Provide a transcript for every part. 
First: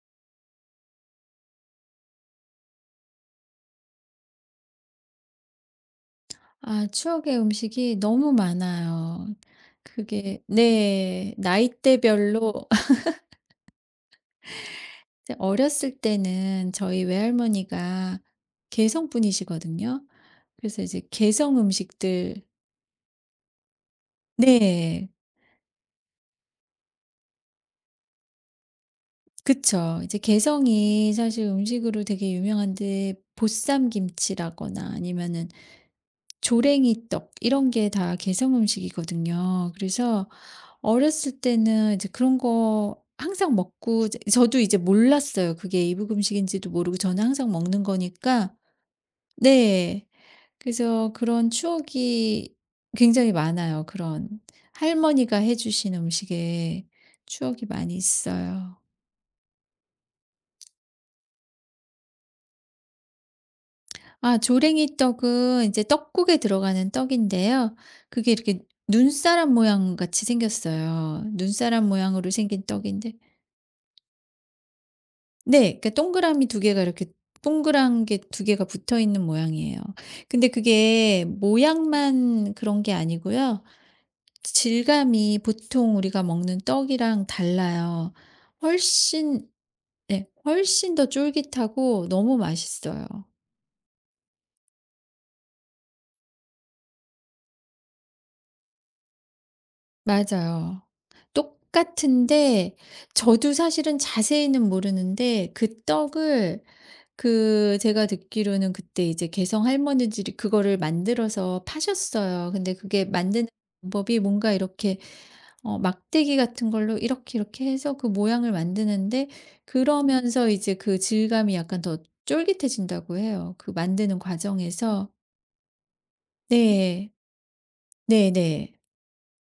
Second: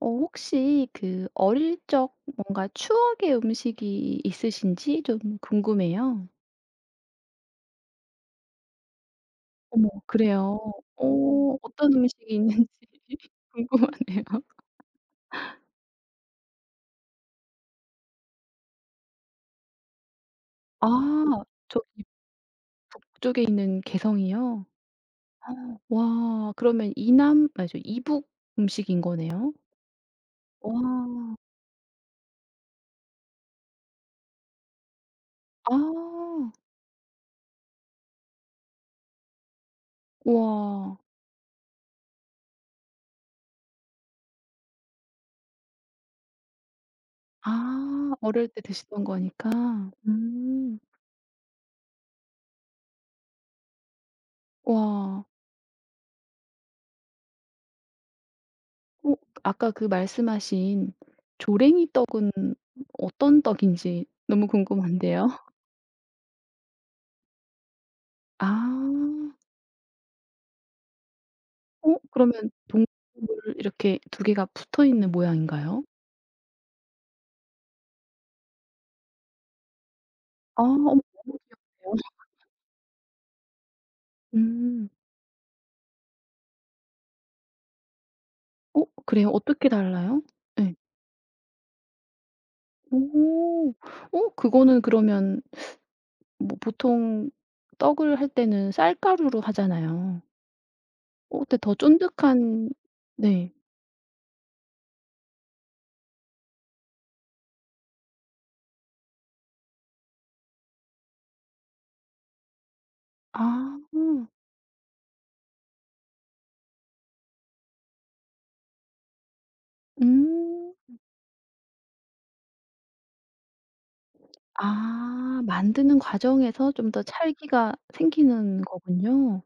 혹시 그 어릴 적 뭔가 추억의 음식이 있으신지 좀 궁금해요. 아 추억의 음식이 너무 많아요. 어머, 그게 그래요. 네. 어. 어떤 음식이 나이대별로 있는지 궁금하네요. 근데 어렸을 때는 저희 외할머니가 개성분이시거든요. 그래서 아, 이제 개성 저기 음식들 북쪽에 있는 개성이요? 네. 아, 와, 그러면 이남 아니죠, 이북 음식인 거네요? 그쵸. 이제 개성이 와. 사실 음식으로 되게 유명한데 보쌈 김치라거나 아니면은 아. 조랭이떡 이런 게 다 개성 음식이거든요. 그래서 와. 어렸을 때는 이제 그런 거 항상 먹고 이제 저도 이제 몰랐어요. 그게 이북 음식인지도 모르고 저는 항상 먹는 아, 어릴 거니까 때 드시던 거니까. 네. 음. 그래서 그런 추억이 굉장히 많아요. 그런 와. 할머니가 해 주신 음식에 추억이 많이 있어요. 어, 아까 그 말씀하신 조랭이 떡은 어떤 떡인지 아 너무 궁금한데요. 조랭이떡은 이제 떡국에 들어가는 떡인데요. 그게 이렇게 아. 눈사람 모양 같이 생겼어요. 눈사람 어 모양으로 그러면 생긴 동물 떡인데 이렇게 두 개가 붙어 있는 네. 모양인가요? 그러니까 동그라미 두 개가 이렇게 동그란 게 두 개가 붙어있는 모양이에요. 근데 아, 어머, 그게 너무 귀엽네요. 모양만 그런 게 아니고요. 음. 질감이 보통 우리가 먹는 떡이랑 달라요. 어 그래요? 훨씬 어떻게 달라요? 네 네. 훨씬 더 쫄깃하고 너무 맛있어요. 오. 어 그거는 그러면 뭐 보통 떡을 할 때는 쌀가루로 하잖아요. 맞아요. 어 근데 더 쫀득한. 똑같은데 저도 네. 사실은 자세히는 모르는데 그 떡을 그 제가 듣기로는 그때 이제 개성 할머니들이 그거를 만들어서 파셨어요. 근데 그게 아. 만드는 방법이 뭔가 이렇게 어 막대기 같은 걸로 이렇게 이렇게 해서 그 모양을 만드는데 그러면서 이제 음. 그 질감이 약간 더 쫄깃해진다고 해요, 그 만드는 과정에서. 아, 만드는 과정에서 좀 더 네. 찰기가 생기는 네네. 거군요.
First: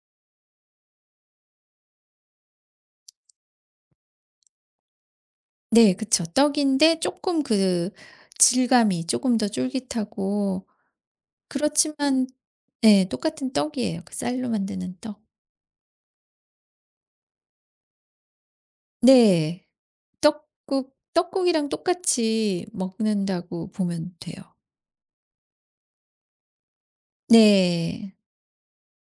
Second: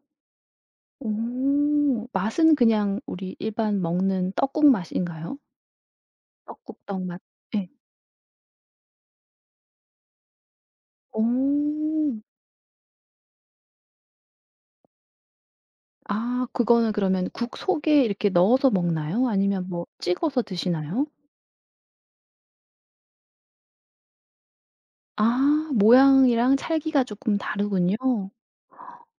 오. 맛은 그냥 우리 일반 먹는 떡국 맛인가요? 네 그쵸. 떡인데 떡국떡 맛. 조금 예. 그 질감이 조금 더 쫄깃하고 오. 그렇지만 네 똑같은 떡이에요. 그 쌀로 만드는 떡. 아 그거는 그러면 국 속에 이렇게 넣어서 먹나요? 네. 아니면 뭐 찍어서 떡국 드시나요? 떡국이랑 똑같이 먹는다고 보면 돼요. 아, 모양이랑 찰기가 조금 다르군요. 네.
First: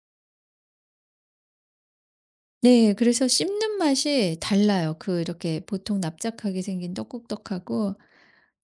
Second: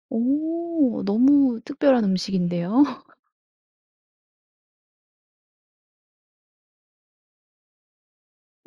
오, 너무 특별한 음식인데요. 네. 그래서 씹는 맛이 달라요. 그 이렇게 보통 납작하게 생긴 떡국떡하고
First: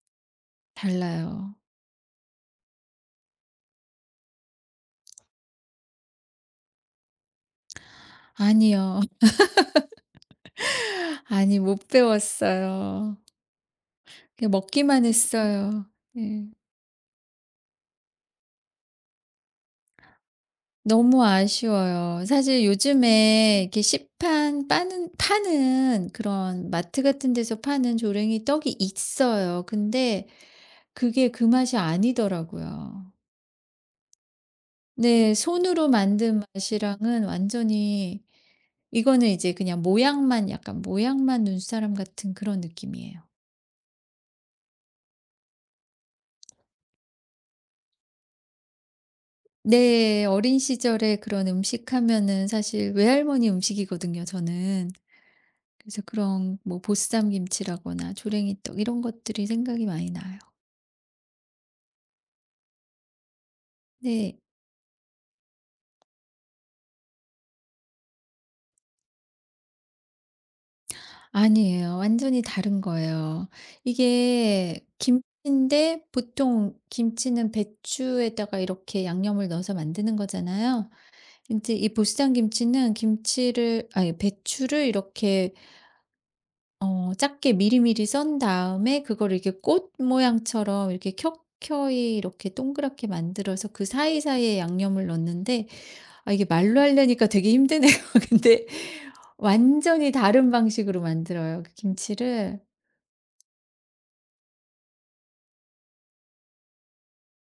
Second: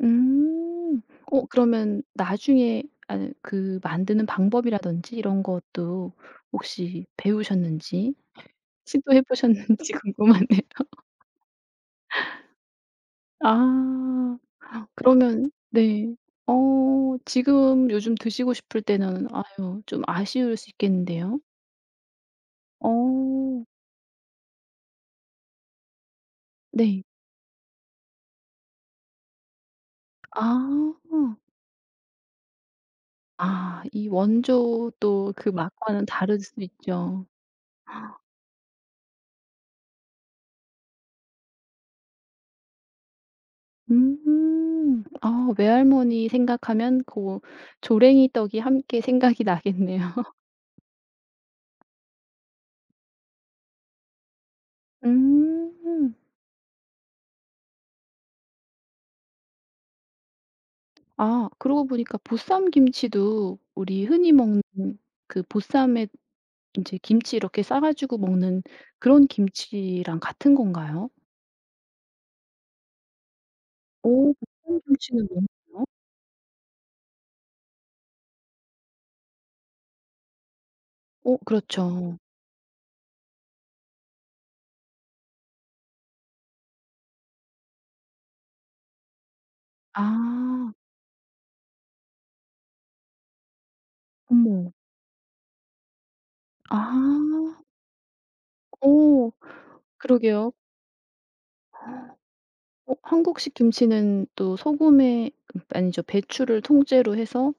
음. 어 달라요. 그러면 나중에 아니 그 만드는 방법이라든지 이런 것도 혹시 배우셨는지 아니요. 시도해 보셨는지 궁금하네요. 아니 못 배웠어요. 아. 그냥 먹기만 그러면 했어요. 네. 네. 어 지금 요즘 드시고 싶을 때는 아유 좀 아쉬울 수 너무 있겠는데요. 아쉬워요. 사실 요즘에 어. 이렇게 시판 빠는 파는 그런 마트 네. 같은 데서 파는 조랭이 떡이 있어요. 근데 아. 그게 그 맛이 아니더라고요. 아 이 원조 네, 또 그 손으로 맛과는 다를 만든 수 맛이랑은 있죠. 완전히 이거는 이제 그냥 모양만 약간 모양만 눈사람 같은 그런 느낌이에요. 음. 아, 외할머니 생각하면 그 조랭이 떡이 함께 생각이 나겠네요. 네, 어린 시절에 그런 음식 하면은 사실 외할머니 음식이거든요, 저는. 그래서 음. 그런 뭐 보쌈 김치라거나 조랭이떡 이런 것들이 생각이 많이 나요. 아 그러고 보니까 보쌈 김치도 우리 흔히 네. 먹는 그 보쌈에 인제 김치 이렇게 싸 가지고 먹는 그런 김치랑 같은 건가요? 아니에요. 완전히 다른 거예요. 오, 보쌈 이게 김치는 뭔가요? 김치인데 보통 김치는 배추에다가 이렇게 양념을 넣어서 만드는 거잖아요. 어, 이제 이 그렇죠. 보쌈 김치는 김치를 아니 배추를 이렇게 어 작게 미리미리 썬 다음에 그걸 이렇게 꽃 아. 모양처럼 이렇게 켜켜이 이렇게 동그랗게 만들어서 그 사이사이에 어머. 양념을 넣는데 아 이게 말로 아. 하려니까 되게 힘드네요. 근데 어, 완전히 다른 그러게요. 방식으로 만들어요 그 김치를. 어 한국식 김치는 또 소금에 아니죠. 배추를 통째로 해서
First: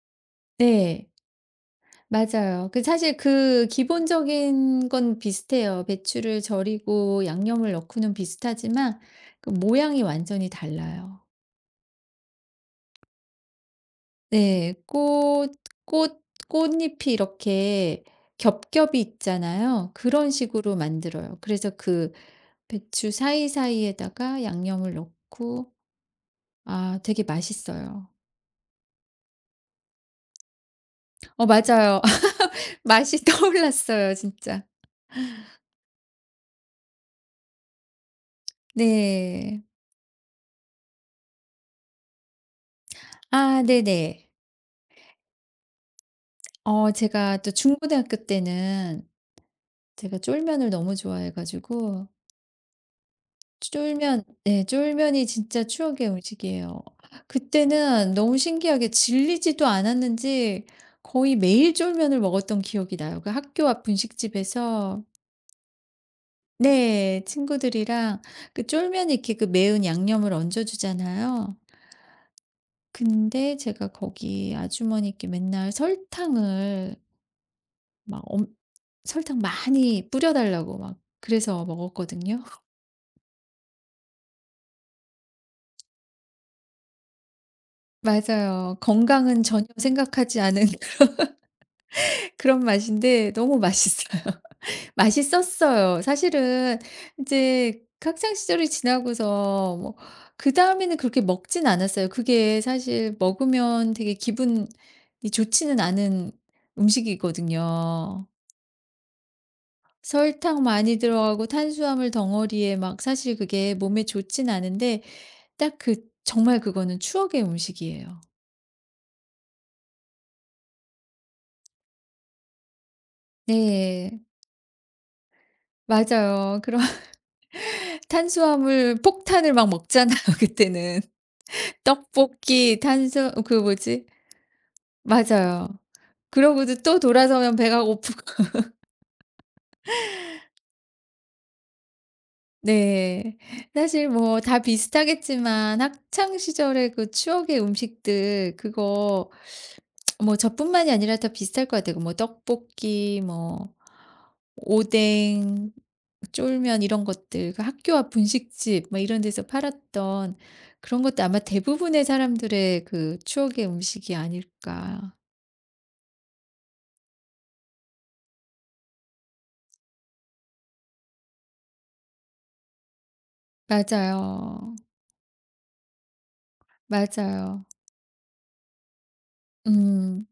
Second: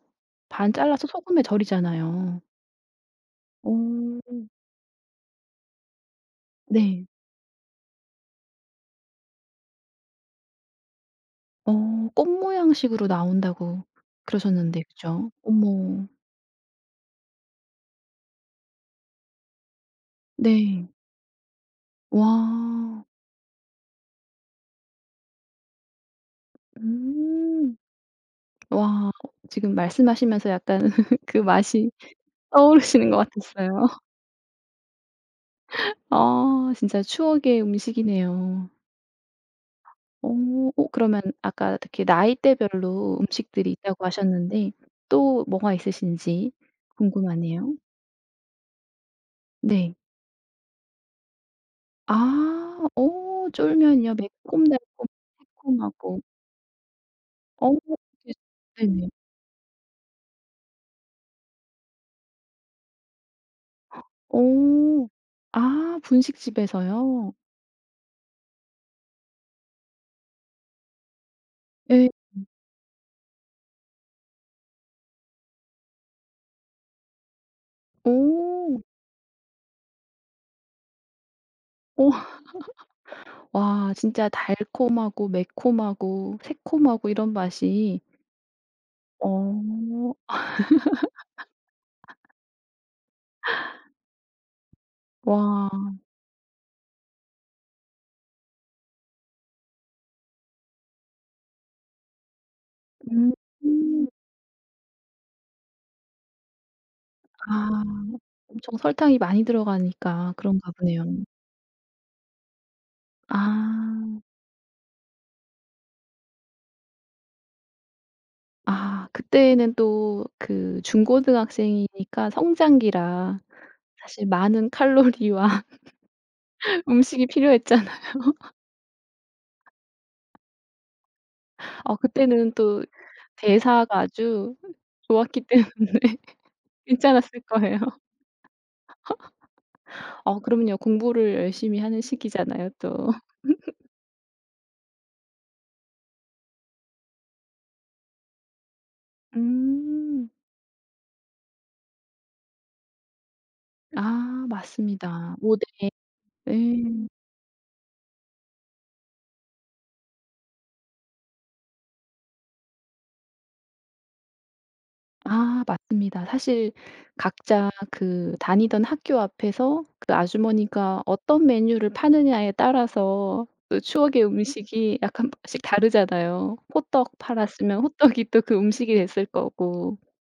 반 잘라서 네. 소금에 절이잖아요. 맞아요. 그 사실 그 어. 기본적인 건 비슷해요. 배추를 네. 절이고 양념을 넣고는 비슷하지만 그 모양이 완전히 달라요. 어 꽃 모양식으로 나온다고 네. 그러셨는데 그죠? 꽃 어머. 꽃 꽃잎이 이렇게 겹겹이 있잖아요. 그런 식으로 네. 만들어요. 그래서 그 와. 배추 사이사이에다가 양념을 넣고 아 되게 음. 맛있어요. 와. 지금 말씀하시면서 약간 그 어 맛이 맞아요. 떠오르시는 것 맛이 같았어요. 떠올랐어요 진짜. 아 진짜 추억의 음식이네요. 네. 어. 어 그러면 아까 특히 나이대별로 아 음식들이 있다고 네네. 하셨는데 또 뭐가 있으신지 어 제가 또 궁금하네요. 중고등학교 때는 네. 제가 쫄면을 너무 좋아해 가지고 아. 어 쫄면이요? 쫄면 네 매콤달콤 쫄면이 진짜 추억의 새콤하고. 음식이에요. 어. 그때는 네. 너무 신기하게 네네. 질리지도 않았는지 거의 매일 쫄면을 먹었던 기억이 나요. 그 학교 앞 분식집에서 오. 아 네 분식집에서요? 친구들이랑 그 쫄면 이렇게 그 매운 양념을 얹어 주잖아요. 예. 근데 제가 거기 아주머니께 맨날 설탕을 막 엄 오. 설탕 많이 뿌려 달라고 막 그래서 오, 먹었거든요. 와 진짜 달콤하고 매콤하고 새콤하고 이런 맛이. 맞아요. 건강은 전혀 어. 생각하지 않은 그런 맛인데 너무 맛있어요. 와. 맛있었어요. 사실은 이제 학창 시절이 지나고서 뭐 그다음에는 그렇게 먹진 않았어요. 그게 사실 음. 먹으면 음. 되게 기분이 좋지는 않은 아. 음식이거든요. 엄청 설탕이 많이 들어가니까 설탕 그런가 많이 보네요. 들어가고 탄수화물 덩어리에 막 사실 그게 몸에 아. 좋진 않은데 딱 그 정말 그거는 추억의 음식이에요. 아 그때는 또 그 중고등학생이니까 성장기라 네. 사실 많은 칼로리와 맞아요. 그런 음식이 필요했잖아. 탄수화물 폭탄을 막 먹잖아요 그때는. 어 그때는 떡볶이, 또 탄수 그 대사가 뭐지 아주 좋았기 맞아요. 때문에 그러고도 또 괜찮았을 돌아서면 거예요. 배가 고프고. 어, 그럼요. 공부를 열심히 하는 시기잖아요 또. 네. 사실 뭐 다 비슷하겠지만 학창 시절의 그 추억의 음식들 그거 음. 뭐 저뿐만이 아니라 다 비슷할 것 같아요. 뭐 떡볶이, 뭐 아, 맞습니다. 모델. 오뎅, 쫄면 네. 이런 것들 그 학교 앞 분식집 뭐 이런 데서 팔았던 그런 것도 아마 대부분의 사람들의 그 추억의 음식이 아닐까. 아, 맞습니다. 사실 각자 그 다니던 학교 앞에서 그 아주머니가 어떤 메뉴를 파느냐에 따라서 또 추억의 맞아요. 음식이 약간 씩 다르잖아요. 호떡 맞아요. 팔았으면 호떡이 또 그 음식이 됐을 거고. 음.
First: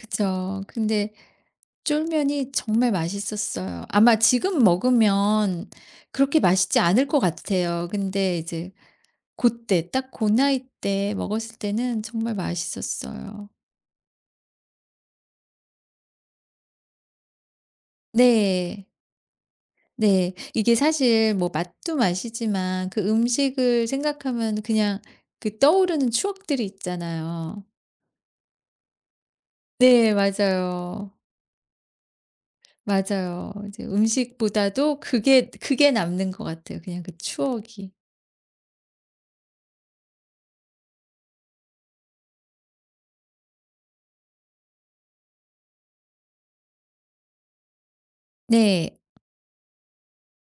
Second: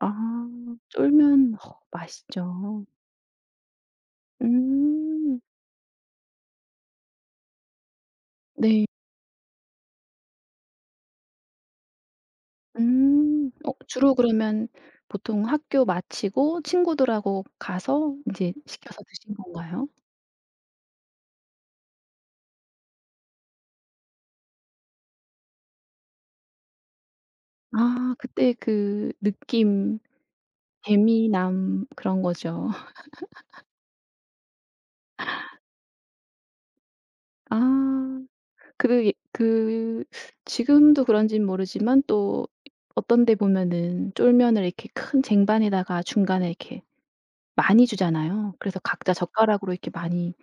아, 근데 쫄면 허, 쫄면이 맛있죠. 정말 맛있었어요. 아마 지금 음. 먹으면 그렇게 맛있지 않을 것 같아요. 근데 이제 네. 고때 딱 고 나이 때 먹었을 때는 정말 맛있었어요. 음. 어 주로 그러면 보통 학교 마치고 친구들하고 가서 이제 네. 시켜서 드신 건가요? 네. 이게 사실 뭐 맛도 맛이지만 그 음식을 생각하면 그냥 그 떠오르는 추억들이 있잖아요. 아 그때 그 느낌 네. 맞아요. 재미남 그런 거죠. 맞아요. 이제 음식보다도 그게 남는 것 같아요. 그냥 그 추억이. 아 그 예 그 지금도 그런진 모르지만 또 어떤 데 보면은 쫄면을 이렇게 큰 쟁반에다가 중간에 이렇게 많이 주잖아요. 그래서 네. 각자 젓가락으로 이렇게 많이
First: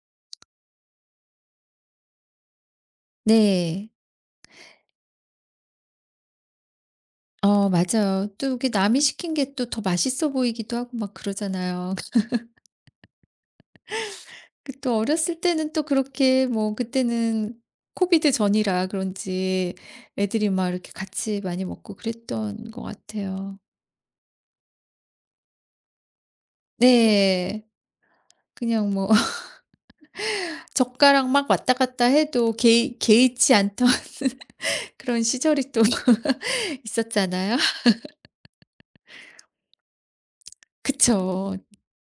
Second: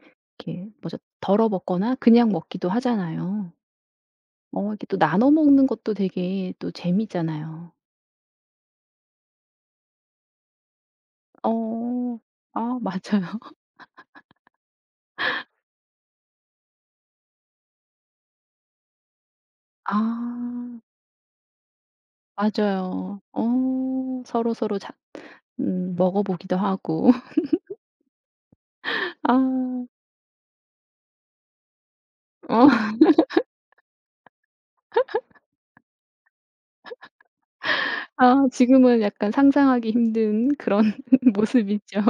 이렇게 뭐죠 덜어 먹거나 그냥 먹기도 하잖아요. 네. 어 이렇게 또 나눠 먹는 것도 되게 또 어 재미있잖아요. 맞아요. 또 이게 남이 시킨 게 또 더 맛있어 보이기도 하고 막 그러잖아요. 어. 아 맞아요. 그또 어렸을 때는 또 그렇게 뭐 그때는 코비드 전이라 그런지 아 애들이 막 이렇게 같이 많이 먹고 그랬던 것 맞아요. 같아요. 어 서로서로 자 먹어 보기도 하고. 네. 그냥 뭐 아. 젓가락 막 왔다 갔다 해도 어. 개의치 않던 그런 시절이 또 있었잖아요. 아 지금은 약간 상상하기 힘든 그런 그쵸. 모습이죠.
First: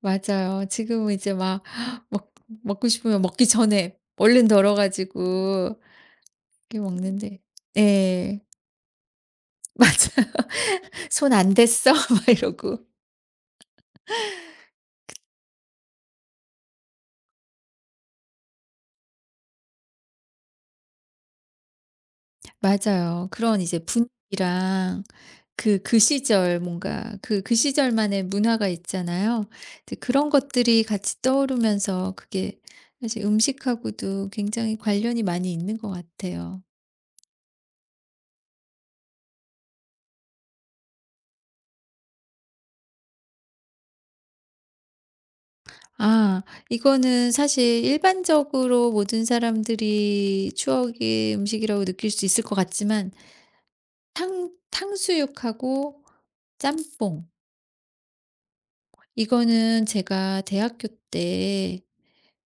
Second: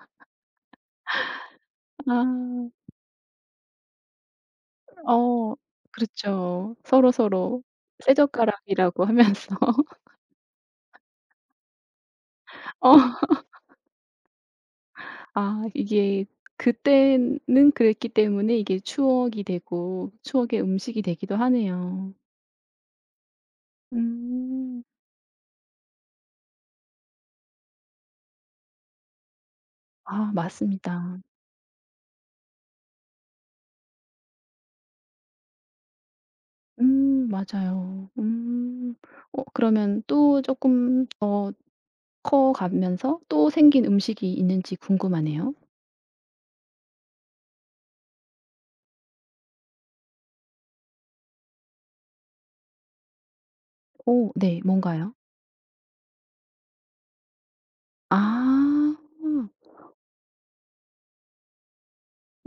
맞아요. 지금은 이제 막 아. 먹 먹고 싶으면 먹기 전에 얼른 덜어 어. 가지고 그렇죠. 이렇게 먹는데 서로서로 예. 쇠젓가락이라고 하면서. 맞아요. "손 안 댔어?" 막 이러고. 어. 아 이게 그때는 그랬기 때문에 이게 추억이 되고 추억의 음식이 되기도 하네요. 맞아요. 그런 이제 음. 분위기랑 그 그 시절 뭔가 그 시절만의 문화가 있잖아요. 이제 그런 아, 것들이 맞습니다. 같이 떠오르면서 그게 사실 음식하고도 굉장히 관련이 많이 있는 것 같아요. 음, 맞아요. 음. 어 그러면 또 쪼끔 더 커 가면서 또 생긴 음식이 있는지 궁금하네요. 아 이거는 사실 일반적으로 모든 사람들이 추억의 음식이라고 느낄 수 있을 것 같지만 오, 탕 네. 뭔가요? 탕수육하고 짬뽕 아. 이거는 제가 대학교 때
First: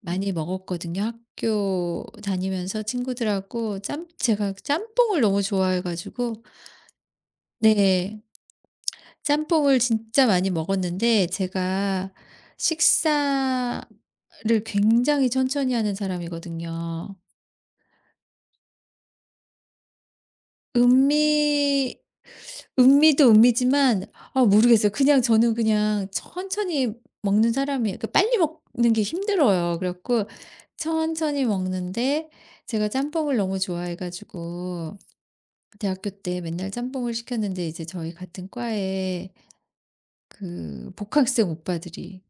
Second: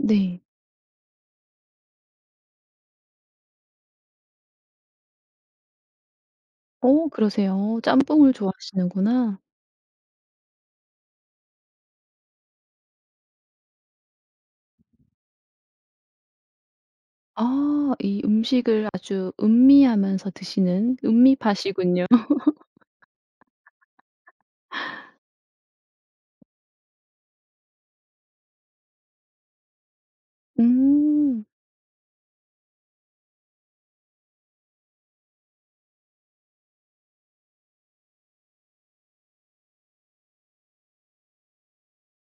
많이 먹었거든요. 학교 다니면서 친구들하고 짬 제가 짬뽕을 너무 좋아해 가지고 어, 그러세요. 네. 짬뽕을 좋아하시는구나. 짬뽕을 진짜 많이 먹었는데 제가 식사를 굉장히 천천히 하는 사람이거든요. 아 이 음식을 아주 음미하면서 드시는 음미 음미파시군요. 음미도 음미지만 아 모르겠어요. 그냥 저는 그냥 천천히 먹는 사람이에요. 그 빨리 먹는 게 힘들어요. 그래 갖고 음. 천천히 먹는데 제가 짬뽕을 너무 좋아해 가지고 대학교 때 맨날 짬뽕을 시켰는데 이제 저희 같은 과에 그 복학생 오빠들이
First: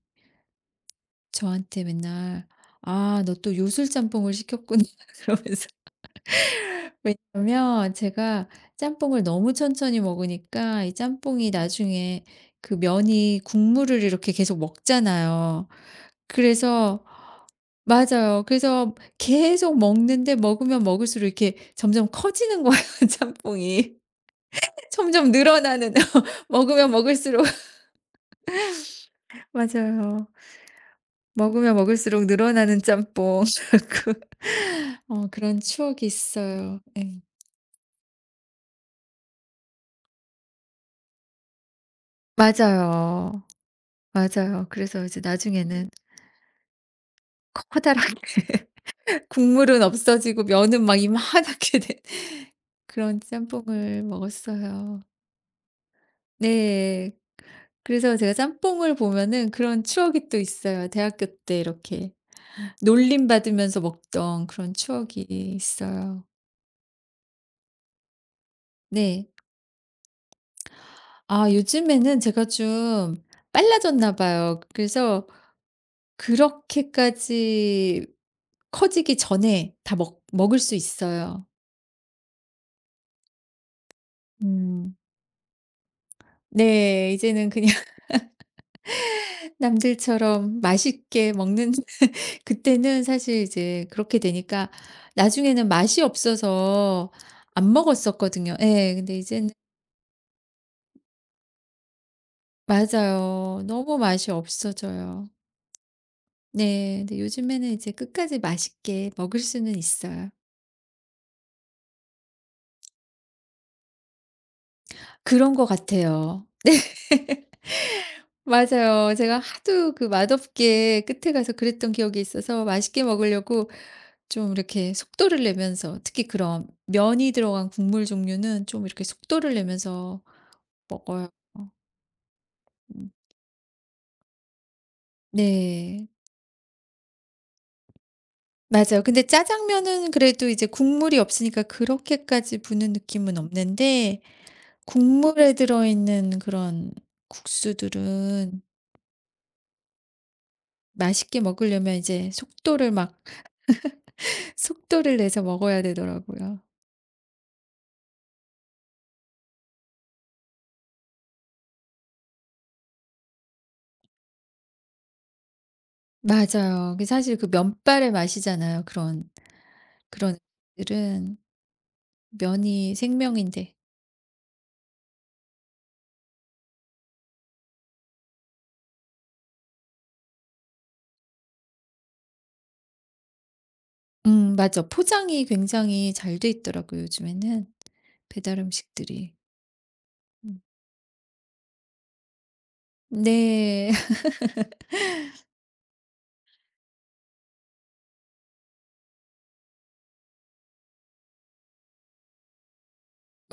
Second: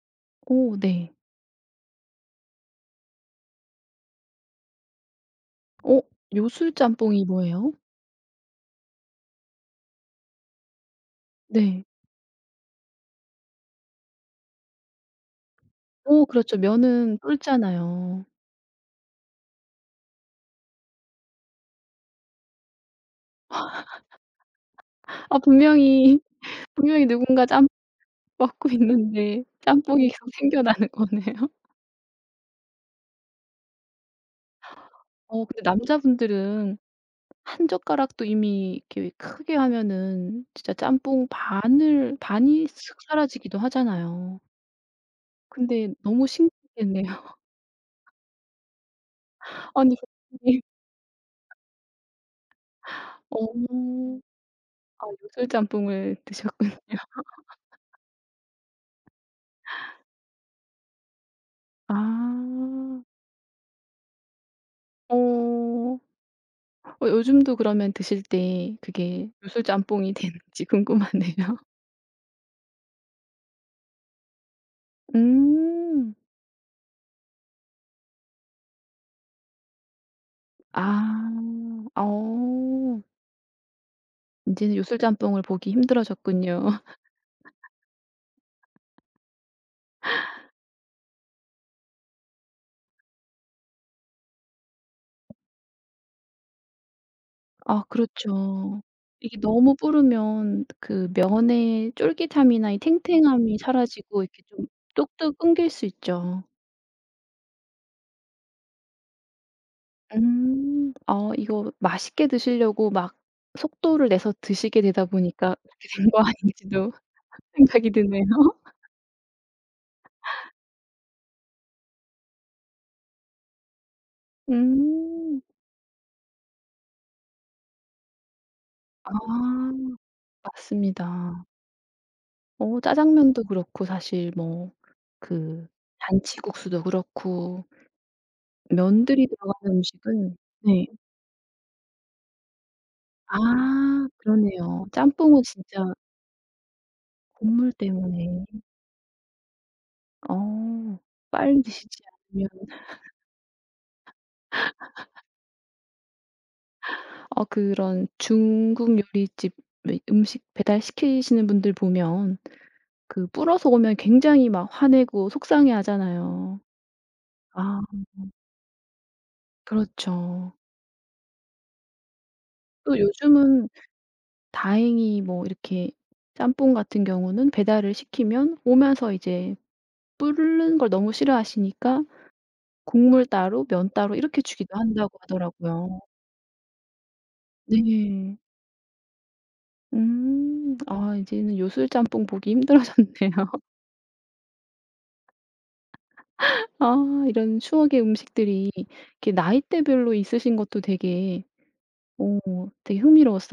오, 네. 저한테 맨날 "아 너 또 요술 짬뽕을 시켰구나." 그러면서 어, 요술 짬뽕이 뭐예요? 왜냐면 제가 짬뽕을 너무 천천히 먹으니까 이 짬뽕이 네. 나중에 그 면이 국물을 이렇게 계속 먹잖아요. 오, 그렇죠. 그래서 면은 뚫잖아요. 맞아요. 그래서 계속 먹는데 먹으면 먹을수록 이렇게 점점 커지는 거예요, 짬뽕이. 점점 아 늘어나는 분명히, 먹으면 분명히 먹을수록 누군가 짬뽕 먹고 있는데 짬뽕이 맞아요. 계속 생겨나는 거네요. 먹으면 먹을수록 늘어나는 짬뽕. 그 어 어 그런 근데 추억이 남자분들은 있어요. 네. 한 젓가락도 이미 이렇게 크게 하면은 진짜 짬뽕 반을 반이 쓱 맞아요. 사라지기도 하잖아요. 맞아요. 그래서 이제 나중에는 근데 너무 신기했네요. 커다랗게 국물은 아니 없어지고 면은 막 이만하게 된 그런 갑 어. 짬뽕을 먹었어요. 아 요술 짬뽕을 드셨구나. 네. 그래서 제가 짬뽕을 보면은 그런 추억이 또 있어요. 대학교 때 아. 이렇게 놀림 받으면서 먹던 그런 추억이 어. 있어요. 어 요즘도 그러면 드실 때 그게 네. 요술 짬뽕이 되는지 아 궁금하네요. 요즘에는 제가 좀 빨라졌나 봐요. 그래서 음. 그렇게까지 커지기 전에 다 먹 먹을 수 아. 있어요. 어. 인제는 음. 요술 짬뽕을 보기 힘들어졌군요. 네. 이제는 그냥 남들처럼 맛있게 먹는 그때는 사실 이제 그렇게 되니까 나중에는 맛이 없어서 안 아, 먹었었거든요. 그렇죠. 예. 근데 이게 이제는 너무 불으면 그 면의 쫄깃함이나 이 탱탱함이 맞아요. 너무 사라지고 맛이 이렇게 좀 없어져요. 뚝뚝 끊길 수 있죠. 네. 근데 요즘에는 이제 끝까지 맛있게 먹을 수는 있어요. 음. 아 이거 맛있게 드시려고 막 속도를 내서 드시게 되다 그런 보니까 것 그렇게 된 거 같아요. 아닌지도 생각이 드네요. 맞아요. 제가 하도 그 맛없게 끝에 가서 그랬던 기억이 있어서 맛있게 먹으려고 좀 이렇게 음. 속도를 내면서 특히 그런 면이 들어간 국물 종류는 좀 이렇게 속도를 아, 내면서 먹어요. 맞습니다. 어 음. 짜장면도 그렇고 사실 뭐 그 네. 잔치국수도 그렇고 맞아요. 근데 면들이 들어가는 짜장면은 음식은 그래도 이제 네. 국물이 없으니까 그렇게까지 부는 느낌은 아 없는데 그러네요. 짬뽕은 국물에 진짜 들어있는 그런 국물 때문에 국수들은 어 맛있게 빨리 먹으려면 드시지 이제 않으면 속도를 막 속도를 내서 먹어야 되더라고요. 어 그런 중국 요리집 왜 음식 배달시키시는 분들 보면 그 불어서 오면 굉장히 막 화내고 속상해하잖아요. 맞아요. 그 사실 그 아, 면발의 맛이잖아요. 그런 그런 그렇죠. 들은 면이 또 요즘은 생명인데. 다행히 뭐 이렇게 짬뽕 같은 경우는 배달을 시키면 오면서 이제 불는 걸 너무 싫어하시니까 국물 따로 면 따로 이렇게 주기도 맞아. 한다고 포장이 하더라고요. 굉장히 잘 돼 있더라고요, 요즘에는. 네. 배달 음식들이. 음. 음. 아 이제는 요술짬뽕 보기 힘들어졌네요. 네. 아 이런 추억의 음식들이 이렇게 나이대별로 있으신 것도 되게 오 되게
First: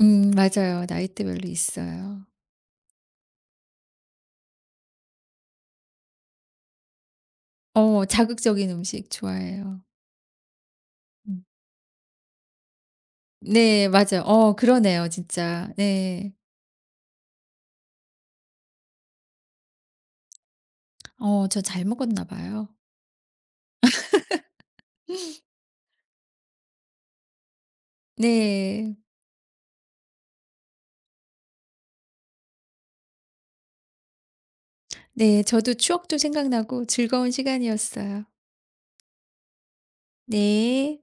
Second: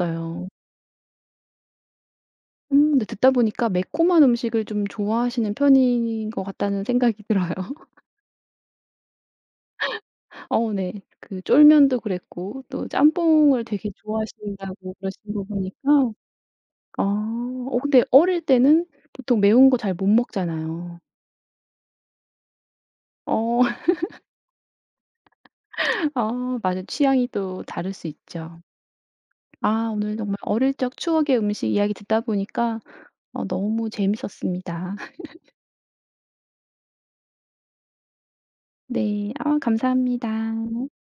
맞아요. 나이대별로 있어요. 근데 듣다 보니까 매콤한 음식을 좀 좋아하시는 편인 것 같다는 생각이 들어요. 어 자극적인 음식 좋아해요. 어, 네. 그 음. 쫄면도 그랬고 또 짬뽕을 네 되게 맞아요. 어 좋아하신다고 그러네요 그러신 거 진짜. 보니까. 네. 아. 어 근데 어릴 때는 보통 매운 거 잘 못 먹잖아요. 어 저 잘 먹었나 봐요. 어. 아 맞아요. 취향이 또 다를 수 있죠. 네. 아 오늘 정말 어릴 적 추억의 음식 이야기 듣다 보니까 어 너무 재밌었습니다. 네. 저도 추억도 생각나고 즐거운 시간이었어요. 네. 아, 감사합니다. 네.